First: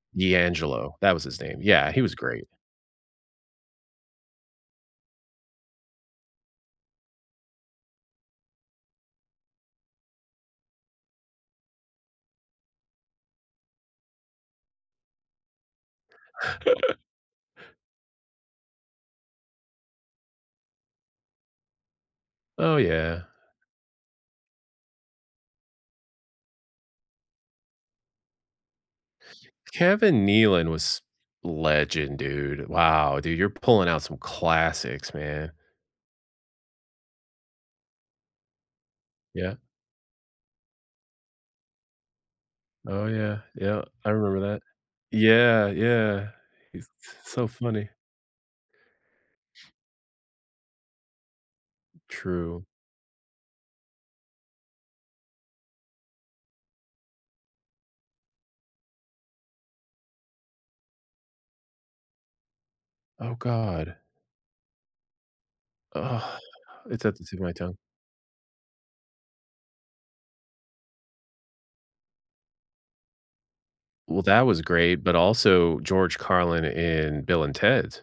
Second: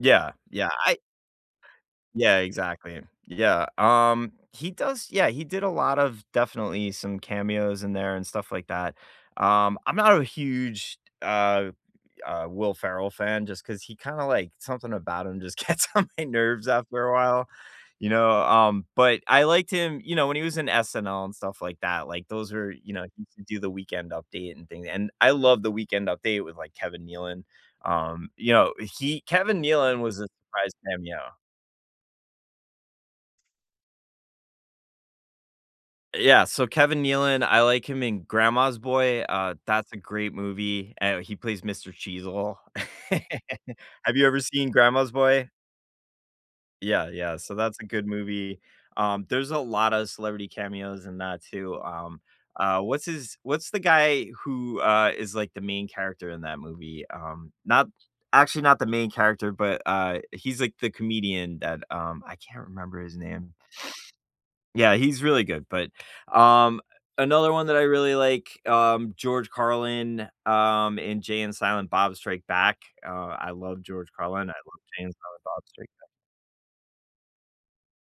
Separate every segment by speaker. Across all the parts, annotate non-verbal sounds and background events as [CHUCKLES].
Speaker 1: Yeah, yeah,
Speaker 2: D'Angelo,
Speaker 1: I
Speaker 2: that was his name, yeah, he was
Speaker 1: Yeah,
Speaker 2: great.
Speaker 1: exactly. Yeah, um, he does Yeah, he did a lot of definitely some cameos in there and stuff like that, um, I'm not a huge, t uh uh, Will Ferrell fan just 'cause he kinda like something about him just gets on my nerves
Speaker 2: [CHUCKLES]
Speaker 1: after a while, you know, um, but I liked him, you know, when he was in SNL and stuff like that, like, those are
Speaker 2: Oh,
Speaker 1: you know,
Speaker 2: yeah.
Speaker 1: he used to do the Weekend Update and thing and I love the Weekend Update with, like, Kevin Nealon, um, you know, he Kevin Nealon was
Speaker 2: Kevin
Speaker 1: a
Speaker 2: Nealon
Speaker 1: surprise
Speaker 2: was
Speaker 1: cameo.
Speaker 2: legend, dude. Wow, dude, you're pulling out some classics, man.
Speaker 1: Yeah, so Kevin Nealon, I like him in Grandma's Boy, uh,
Speaker 2: Yeah.
Speaker 1: that's a great movie, and he plays Mr. Cheezle.
Speaker 2: Oh, yeah,
Speaker 1: [CHUCKLES]
Speaker 2: yep, I
Speaker 1: Have you ever
Speaker 2: remember that.
Speaker 1: seen Grandma's Boy?
Speaker 2: Yeah, yeah, he's
Speaker 1: Yeah,
Speaker 2: s
Speaker 1: yeah,
Speaker 2: so
Speaker 1: so that's a
Speaker 2: funny.
Speaker 1: good movie, um, there's a lotta celebrity cameos in that too, um,
Speaker 2: True.
Speaker 1: uh, what's his what's the guy who, uh, is, like, the main character in that movie, um, not actually, not the main character, but, uh, he's, like, the comedian that, um I can't remember his
Speaker 2: Oh
Speaker 1: name.
Speaker 2: god.
Speaker 1: Yeah, he's really good, but,
Speaker 2: Ugh,
Speaker 1: um,
Speaker 2: it's at the tip of my
Speaker 1: another one that
Speaker 2: tongue.
Speaker 1: I really like, um, George Carlin, um, in Jay and Silent Bob Strike Back, uh, I love George
Speaker 2: Well, that
Speaker 1: Carlin, I
Speaker 2: was
Speaker 1: love
Speaker 2: great,
Speaker 1: Jay
Speaker 2: but
Speaker 1: and Silent Bob
Speaker 2: also
Speaker 1: Strike Back
Speaker 2: George Carlin in Bill and Ted's.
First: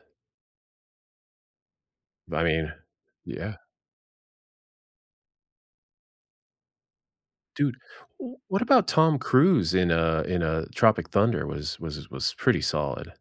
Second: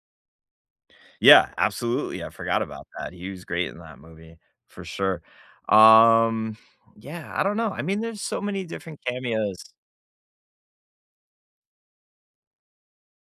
Speaker 1: Yeah, absolutely, I
Speaker 2: I
Speaker 1: forgot
Speaker 2: mean,
Speaker 1: about that, he was
Speaker 2: yeah.
Speaker 1: great in that movie, for sure, um, yeah, I don't know,
Speaker 2: Dude,
Speaker 1: I mean, there's
Speaker 2: w
Speaker 1: so
Speaker 2: what
Speaker 1: many
Speaker 2: about
Speaker 1: different
Speaker 2: Tom Cruise
Speaker 1: cameos.
Speaker 2: in, uh in, uh, Tropic Thunder, was was was pretty solid.